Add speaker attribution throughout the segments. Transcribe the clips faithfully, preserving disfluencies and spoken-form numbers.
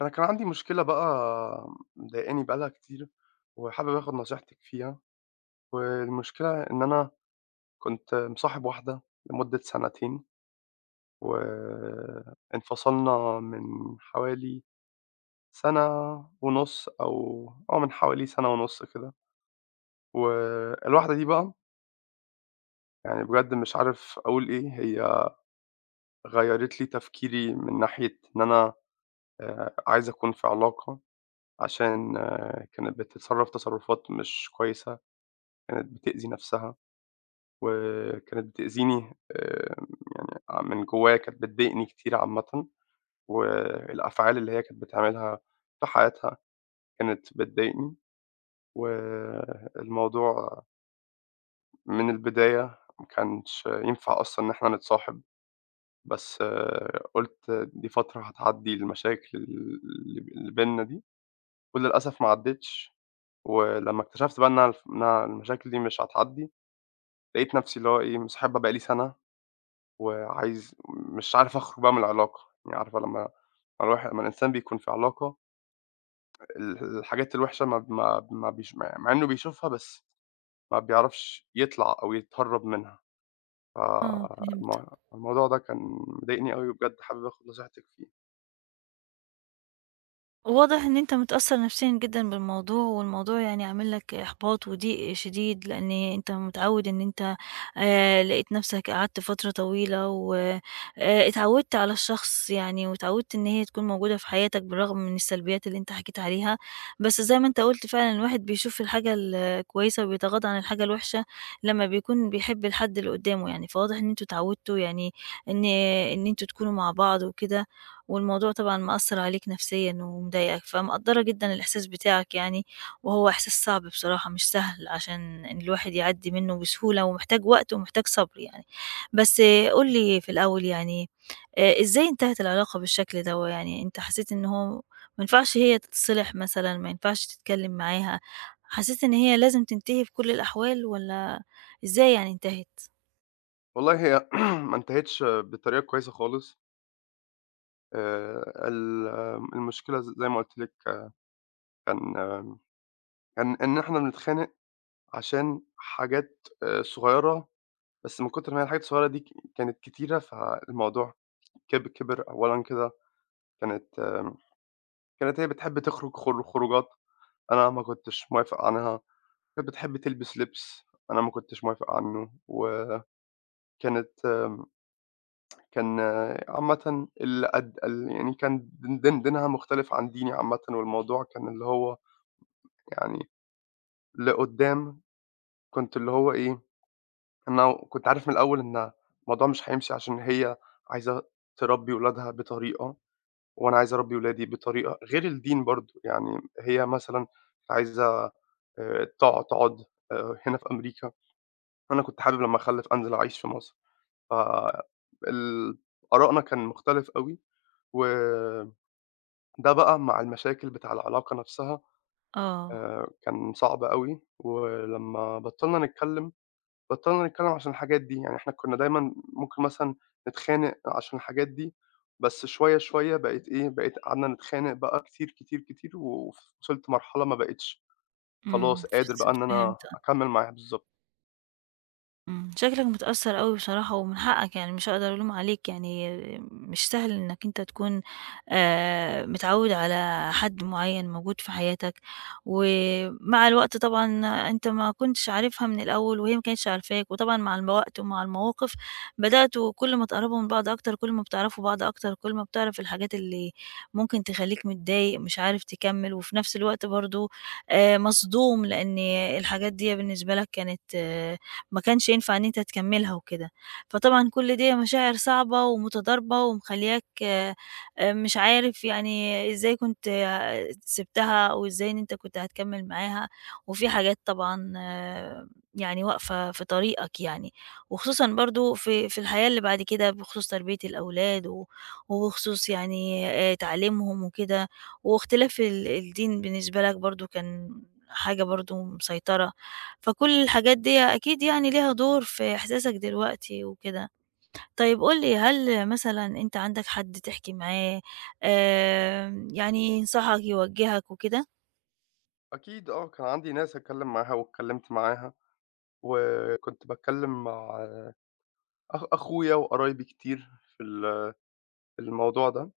Speaker 1: أنا كان عندي مشكلة بقى مضايقاني بقى لها كتير، وحابب آخد نصيحتِك فيها، والمشكلة إن أنا كنت مصاحب واحدة لمدة سنتين، وانفصلنا من حوالي سنة ونُص أو آه، من حوالي سنة ونُص كده، والواحدة دي بقى يعني بجد مش عارف أقول إيه، هي غيّرِت لي تفكيري من ناحية إن أنا آآ عايز أكون في علاقة، عشان آه، كانت بتتصرّف تصرُّفات مش كويسة. كانت بتأذي نَفْسها، وكانت بتأذيني آآ يعني من جوايا كانت بتضايقني كتير عامةً، والأفعال اللي هي كانت بتعملها في حياتها كانت بتضايقني، والموضوع من البداية ما كانش ينفع أصلًا إن إحنا نتصاحب، بس آه، قُلت دي فترة هتعدّي المشاكل اللي ب اللي بيننا دي، وللأسف ما عدّتش، ولمّا اكتشفت بقى إنها الف إنها المشاكل دي مش هتعدّي، لقيت نَفْسي اللي هو إيه مصاحبها بقى لي سَنة وعايز مش عارف أخرج بقى من العلاقة، يعني عارفة لمّا الواح لمّا الإنسان بيكون في علاقة ال الحاجات الوحشة ما ب ما ب ما بيش مع مع إنه بيشوفها بس ما بيعرفش يطلع أو يتهرّب منها،
Speaker 2: آه، فهمت.
Speaker 1: فالم الموضوع ده كان مضايقني أوي وبجد حابب آخد نصيحتِك فيه.
Speaker 2: واضح إن أنت متأثّر نفسيًا جدًا بالموضوع، والموضوع يعني عامل لك إحباط وضيق شديد، لإن أنت متعوّد إن أنت آآ، لقيت نفسك قعدت فترة طويلة و آآ، اتعوّدت على الشخص يعني، واتعوّدت إن هي تكون موجودة في حياتك بالرغم من السلبيات اللي أنت حكيت عليها، بس زي ما أنت قُلت فعلًا الواحد بيشوف الحاجة الكويسة وبيتغاضى عن الحاجة الوحشة لمّا بيكون بيحب الحد اللي قدّامه يعني، فواضح إن أنتم اتعوّدتوا يعني إن إن أنتم تكونوا مع بعض وكده. والموضوع طبعًا مأثّر عليك نفسيًا ومضايقك، فمقدّرة جدًا الإحساس بتاعك يعني، وهو إحساس صعب بصراحة مش سهل عشان إن الواحد يعدّي منّه بسهولة ومحتاج وقت ومحتاج صبر يعني. بس قُل لي في الأول يعني آآ إزاي انتهت العلاقة بالشكل دوّة؟ يعني أنت حسيت إن هو ما ينفعش هي تتصلح مثلًا، ما ينفعش تتكلّم معاها، حسيت إن هي لازم تنتهي في كل الأحوال والّا إزاي يعني انتهت؟
Speaker 1: والله هي ما انتهتش بطريقة كويسة خالص. آآ ال المشكلة ز زي ما قُلت لِك كان كان إن إحنا بنتخانق عشان حاجات آآ صغيرة، بس من كتر ما هي الحاجات الصغيرة دي ك كانت كتيرة، فالموضوع كب كِبِر أولًا كده. كانت آمم، كانت هي بتحب تخرج خر خروجات أنا ما كنتش موافق عنها، كانت بتحب تلبس لبس أنا ما كنتش موافق عنه، وكانت آمم، كان آه، عامةً ال أد ال يعني كان دين دين دينها مختلف عن ديني عامةً، والموضوع كان اللي هو يعني لقدّام كنت اللي هو إيه، أنا كنت عارف من الأول إن الموضوع مش هيمشي عشان هي عايزة تربّي ولادها بطريقة، وأنا عايز أربّي ولادي بطريقة غير الدين برضه، يعني هي مثلًا عايزة آآ تقع تقعد آآ هنا في أمريكا، وأنا كنت حابب لمّا أخلّف أنزل أعيش في مصر، ف ال آرائنا كان مختلف أوي، وده بقى مع المشاكل بتاع العلاقة نفسها
Speaker 2: آه،
Speaker 1: آآ كان صعب أوي، ولمّا بطّلنا نتكلّم بطلنا نتكلم عشان الحاجات دي، يعني إحنا كنا دايمًا ممكن مثلًا نتخانق عشان الحاجات دي، بس شوية، شوية بقت إيه، بقيت قعدنا نتخانق بقى كتير، كتير، كتير، ووصلت لمرحلة ما بقيتش
Speaker 2: إمم،
Speaker 1: خلاص
Speaker 2: ف
Speaker 1: قادر بقى إن أنا
Speaker 2: فهمت.
Speaker 1: أكمّل معاها بالضبط.
Speaker 2: إمم، شكلك متأثّر أوي بصراحة ومن حقّك يعني مش هاقدر ألوم عليك يعني مش سهل إنّك أنت تكون آآ متعوّد على حد معيّن موجود في حياتك، ومع الوقت طبعًا أنت ما كنتش عارفها من الأول وهي ما كانتش عارفاك، وطبعًا مع الوقت ومع المواقف بدأتوا كل ما تقرّبوا من بعض أكتر، كل ما بتعرفوا بعض أكتر، كل ما بتعرف الحاجات اللي ممكن تخلّيك متضايق مش عارف تكمّل، وفي نفس الوقت برضه آآ مصدوم لإن الحاجات ديّة بالنسبة لك كانت آه، ما كانش ينفع إن أنت تكمّلها وكده. فطبعًا كل دي مشاعر صعبة ومتضاربة ومخلّياك آآ مش عارف يعني إزاي كنت آه، سِبتها أو إزاي إن أنت كنت هتكمّل معاها، وفي حاجات طبعًا آه، يعني واقفة في طريقك يعني، وخصوصًا برضه في في الحياة اللي بعد كده بخصوص تربية الأولاد و وبخصوص يعني آآ تعليمهم وكده، واختلاف ال الدين بالنسبة لك برضه كان حاجة برضه مسيطرة. فكل الحاجات دي أكيد يعني ليها دور في إحساسك دلوقتي وكده. طيب قُل لي هل مثلًا أنت عندك حد تحكي معاه آمم، يعني ينصحك، يوجّهك وكده؟
Speaker 1: أكيد آه، كان عندي ناس أتكلم معاها واتكلمت معاها، وكنت باتكلم مع أخ أخويا وقرايبي كتير في ال الموضوع ده،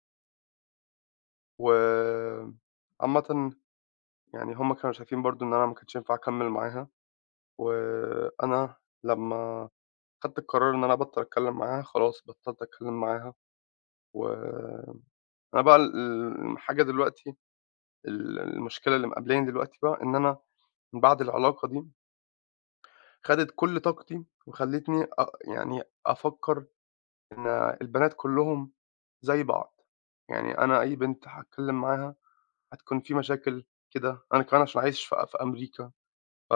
Speaker 1: وعامةً يعني هُم كانوا شايفين برضه إن أنا ما كانش ينفع أكمّل معاها، وأنا لمّا خدت القرار إن أنا أبطّل أتكلّم معاها، خلاص بطّلت أتكلّم معاها، وأنا بقى ال ال- الحاجة دلوقتي، ال المشكلة اللي مقابلاني دلوقتي بقى إن أنا من بعد العلاقة دي خدت كل طاقتي وخلّتني أ يعني أفكّر إن البنات كلّهم زي بعض، يعني أنا أي بنت هاتكلّم معاها هتكون في مشاكل كده، أنا كمان عشان عايش في في أمريكا، ف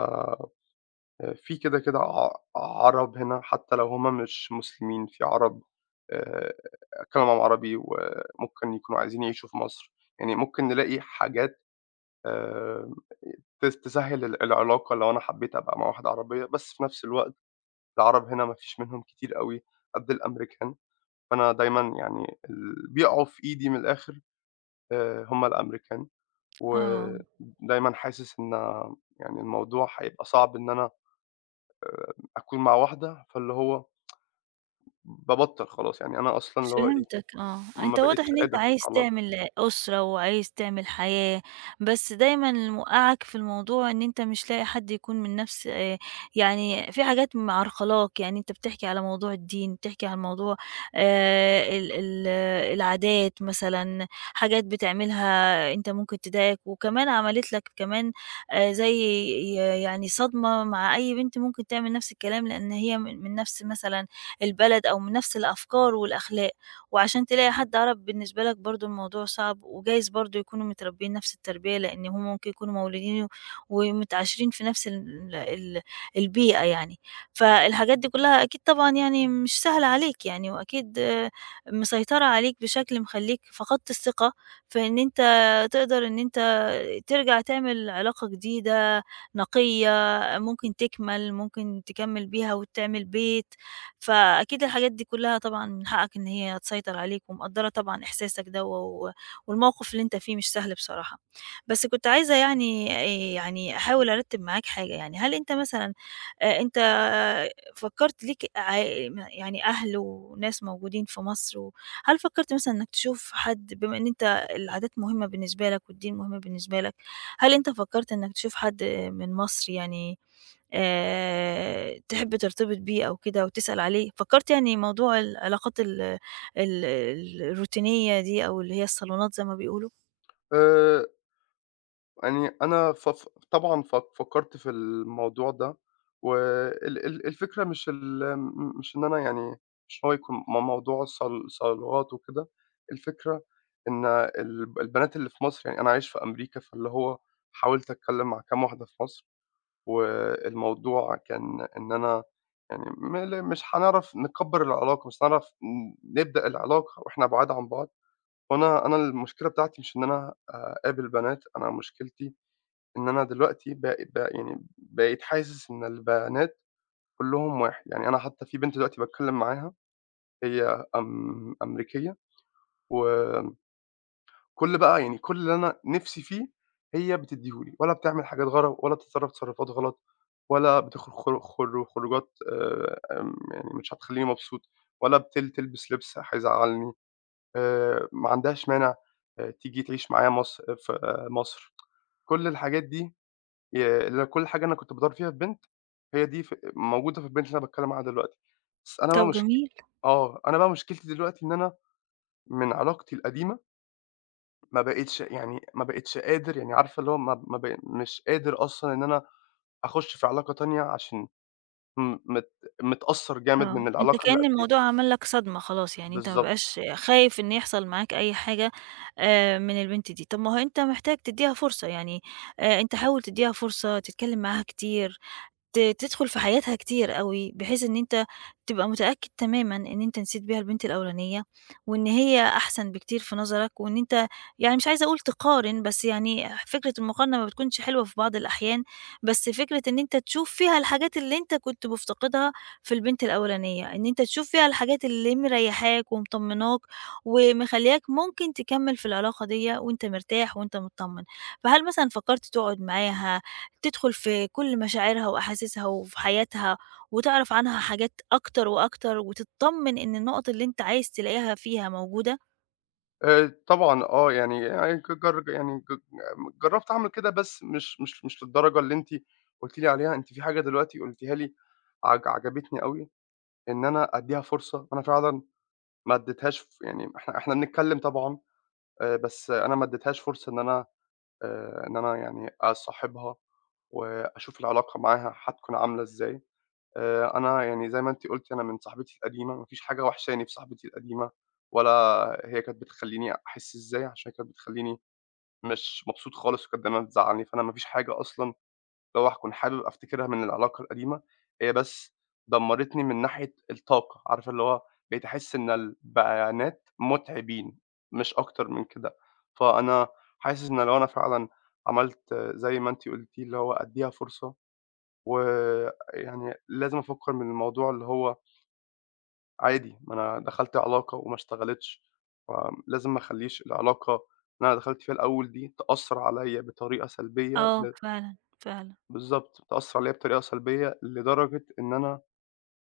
Speaker 1: في كده، كده ع عرب هنا حتّى لو هُم مش مسلمين، في عرب آآ بيتكلّموا معاهم عربي وممكن يكونوا عايزين يعيشوا في مصر، يعني ممكن نلاقي حاجات آآ تس تسهّل ال العلاقة لو أنا حبّيت أبقى مع واحدة عربية، بس في نفس الوقت العرب هنا ما فيش منهم كتير أوي قد الأمريكان، فأنا دايمًا يعني اللي بيقعوا في إيدي من الآخِر آآ هم الأمريكان،
Speaker 2: آه.
Speaker 1: ودايمًا حاسس إن يعني الموضوع هيبقى صعب إن أنا آآ أكون مع واحدة، فاللي هو بابطّل خلاص، يعني أنا أصلًا اللي هو إيه،
Speaker 2: فهمتك آه، أنت
Speaker 1: ما
Speaker 2: واضح
Speaker 1: بقيتش
Speaker 2: إن أنت
Speaker 1: قادر أكون في
Speaker 2: عايز
Speaker 1: علاقة.
Speaker 2: تعمل أسرة وعايز تعمل حياة، بس دايمًا اللي موقّعك في الموضوع إن أنت مش لاقي حد يكون من نفس آآ، يعني في حاجات معرقلاك، يعني أنت بتحكي على موضوع الدين، بتحكي على موضوع آآ، ال ال العادات مثلًا، حاجات بتعملها أنت ممكن تضايقك، وكمان عملت لك كمان آآ، زي ي يعني صدمة مع أي بنت ممكن تعمل نفس الكلام، لأن هي من من نفس مثلًا البلد أو من نفس الأفكار والأخلاق. وعشان تلاقي حد عرب بالنسبة لك برضه الموضوع صعب، وجايز برضه يكونوا متربيين نفس التربية، لإن هم ممكن يكونوا مولودين ومتعاشرين في نفس ال ال البيئة يعني، فالحاجات دي كلها أكيد طبعًا يعني مش سهلة عليك يعني، وأكيد آه، مسيطرة عليك بشكل مخلّيك فقدت الثقة في إن أنت تقدر إن أنت ترجع تعمل علاقة جديدة، نقية، ممكن تكمل، ممكن تكمل بيها وتعمل بيت، فأكيد الحاجات دي كلها طبعًا من حقك إن هي تسيطر عليك، ومقدّرة طبعًا إحساسك ده و والموقف اللي أنت فيه مش سهل بصراحة. بس كنت عايزة يعني آآ يعني أحاول أرتّب معاك حاجة يعني، هل أنت مثلًا آآ أنت فكّرت ليك ع يعني أهل وناس موجودين في مصر و هل فكّرت مثلًا إنّك تشوف حد بما إن أنت العادات مهمة بالنسبة لك والدين مهم بالنسبة لك، هل أنت فكّرت إنّك تشوف حد من مصر يعني آآ تحب ترتبط بيه أو كده وتسأل عليه، فكّرت يعني موضوع العلاقات ال ال ال- الروتينية دي أو اللي هي الصالونات زي ما بيقولوا؟
Speaker 1: آآ يعني أنا ف ف طبعًا ف فكّرت في الموضوع ده، وال ال الفكرة مش ال م مش إن أنا يعني مش هو يكون م موضوع صل صالونات وكده، الفكرة إن الب البنات اللي في مصر يعني أنا عايش في أمريكا، فاللي هو حاولت أتكلّم مع كام واحدة في مصر، والموضوع كان إن أنا يعني م ل مش هنعرف نكبّر العلاقة، مش هنعرف ن نبدأ العلاقة وإحنا بُعاد عن بعض، وأنا أنا المشكلة بتاعتي مش إن أنا أقابل بنات، أنا مشكلتي إن أنا دلوقتي ب ب يعني بقيت حاسس إن البنات كلّهم واحد، يعني أنا حتى في بنت دلوقتي باتكلّم معاها هي أم أمريكية، وكل بقى يعني كل اللي أنا نِفْسي فيه هي بتدّيه لي، ولا بتعمل حاجات غلط، ولا بتتصرّف تصرّفات غلط، ولا بتخرج خر خر خروجات آآ آمم يعني مش هتخلّيني مبسوط، ولا بتل تلبس لِبس هيزعّلني، آآ ما عندهاش مانع آآ تيجي تعيش معايا مصر في آه، مصر، كل الحاجات دي ي اللي كل حاجة أنا كنت بادوّر فيها في بنت، هي دي ف موجودة في البنت اللي أنا باتكلّم عنها دلوقتي. بس أنا بقى
Speaker 2: طب
Speaker 1: مشك
Speaker 2: جميل،
Speaker 1: آه. أنا بقى مشكلتي دلوقتي إن أنا من علاقتي القديمة ما بقيتش يعني ما بقيتش قادر يعني عارفة اللي هو ما ما ب مش قادر أصلًا إن أنا أخُش في علاقة تانية عشان م مت متأثّر جامد
Speaker 2: آه،
Speaker 1: من
Speaker 2: أنت
Speaker 1: العلاقة اللي
Speaker 2: كأن
Speaker 1: قبليها.
Speaker 2: الموضوع عمل لك صدمة خلاص، يعني أنت ما
Speaker 1: بالضبط.
Speaker 2: بقاش خايف إن يحصل معاك أي حاجة آآ من البنت دي، طب ما هو أنت محتاج تدّيها فرصة، يعني آآ أنت حاول تدّيها فرصة، تتكلم معاها كتير، ت تدخل في حياتها كتير أوي، بحيث إن أنت تبقى متأكد تمامًا إن أنت نسيت بيها البنت الأولانية، وإن هي أحسن بكتير في نظرك، وإن أنت يعني مش عايزة أقول تقارن، بس يعني فكرة المقارنة ما بتكونش حلوة في بعض الأحيان، بس فكرة إن أنت تشوف فيها الحاجات اللي أنت كنت مفتقدها في البنت الأولانية، إن أنت تشوف فيها الحاجات اللي مريحاك ومطمناك، ومخلياك ممكن تكمل في العلاقة ديّة وأنت مرتاح وأنت متطمن، فهل مثلًا فكرت تقعد معاها تدخل في كل مشاعرها وأحاسيسها وفي حياتها، وتعرف عنها حاجات أكتر وأكتر، وتتطمن إن النقط اللي أنت عايز تلاقيها فيها موجودة.
Speaker 1: آآ طبعًا آه. يعني يعني ج جر يعني ج جرّبت أعمل كده بس مش مش مش للدرجة اللي أنتِ قُلتِ لي عليها. أنتِ في حاجة دلوقتي قُلتيها لي عج عجبتني أوي. إن أنا أدّيها فرصة، أنا فعلًا ما ادّيتهاش ف يعني إحنا إحنا بنتكلّم طبعًا، آآ بس أنا ما ادّيتهاش فرصة إن أنا آآ إن أنا يعني أصاحبها وأشوف العلاقة معاها هتكون عاملة إزاي. آآ أنا يعني زي ما أنتِ قُلتِ أنا من صاحبتي القديمة، ما فيش حاجة وحشاني في صاحبتي القديمة، ولا هي كانت بتخلّيني أحِس إزاي، عشان كانت بتخلّيني مش مبسوط خالص وكانت دايمًا بتزعّلني، فأنا ما فيش حاجة أصلًا اللي هو هاكون حابب أفتكرها من العلاقة القديمة، هي بس دمّرتني من ناحية الطاقة، عارفة اللي هو بقيت أحس إن البيانات مُتعبين، مش أكتر من كده، فأنا حاسس إن لو أنا فعلًا عملت زي ما أنتِ قُلتِ، اللي هو أدّيها فرصة، ويعني لازم أفكّر من الموضوع اللي هو عادي، ما أنا دخلت علاقة وما اشتغلتش، فلازم ما أخلّيش العلاقة اللي أنا دخلت فيها الأول دي تأثّر عليّا بطريقة سلبية
Speaker 2: آه
Speaker 1: ل
Speaker 2: فعلًا، فعلًا،
Speaker 1: بالضبط، بتأثّر عليّا بطريقة سلبية لدرجة إن أنا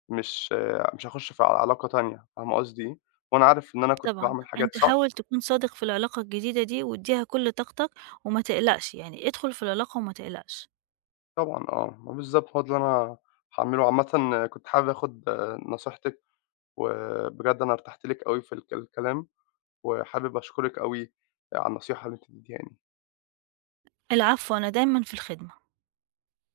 Speaker 1: مش مش هاخُش في ع علاقة تانية، فاهمة قصدي إيه؟ وأنا عارف إن أنا كنت
Speaker 2: طبعًا.
Speaker 1: باعمل حاجات
Speaker 2: أنت
Speaker 1: صح
Speaker 2: حاول تكون صادق في العلاقة الجديدة دي، وادّيها كل طاقتك، وما تقلقش، يعني ادخل في العلاقة وما تقلقش.
Speaker 1: طبعًا آه، ما بالضبط هو ده اللي أنا هاعمله. عامةً كنت حابب آخُد نصيحتِك، وبجد أنا ارتحت لِك أوي في الك الكلام، وحابب أشكرِك أوي على النصيحة اللي أنتِ اديتيهاني.
Speaker 2: العفو، أنا دايمًا في الخدمة.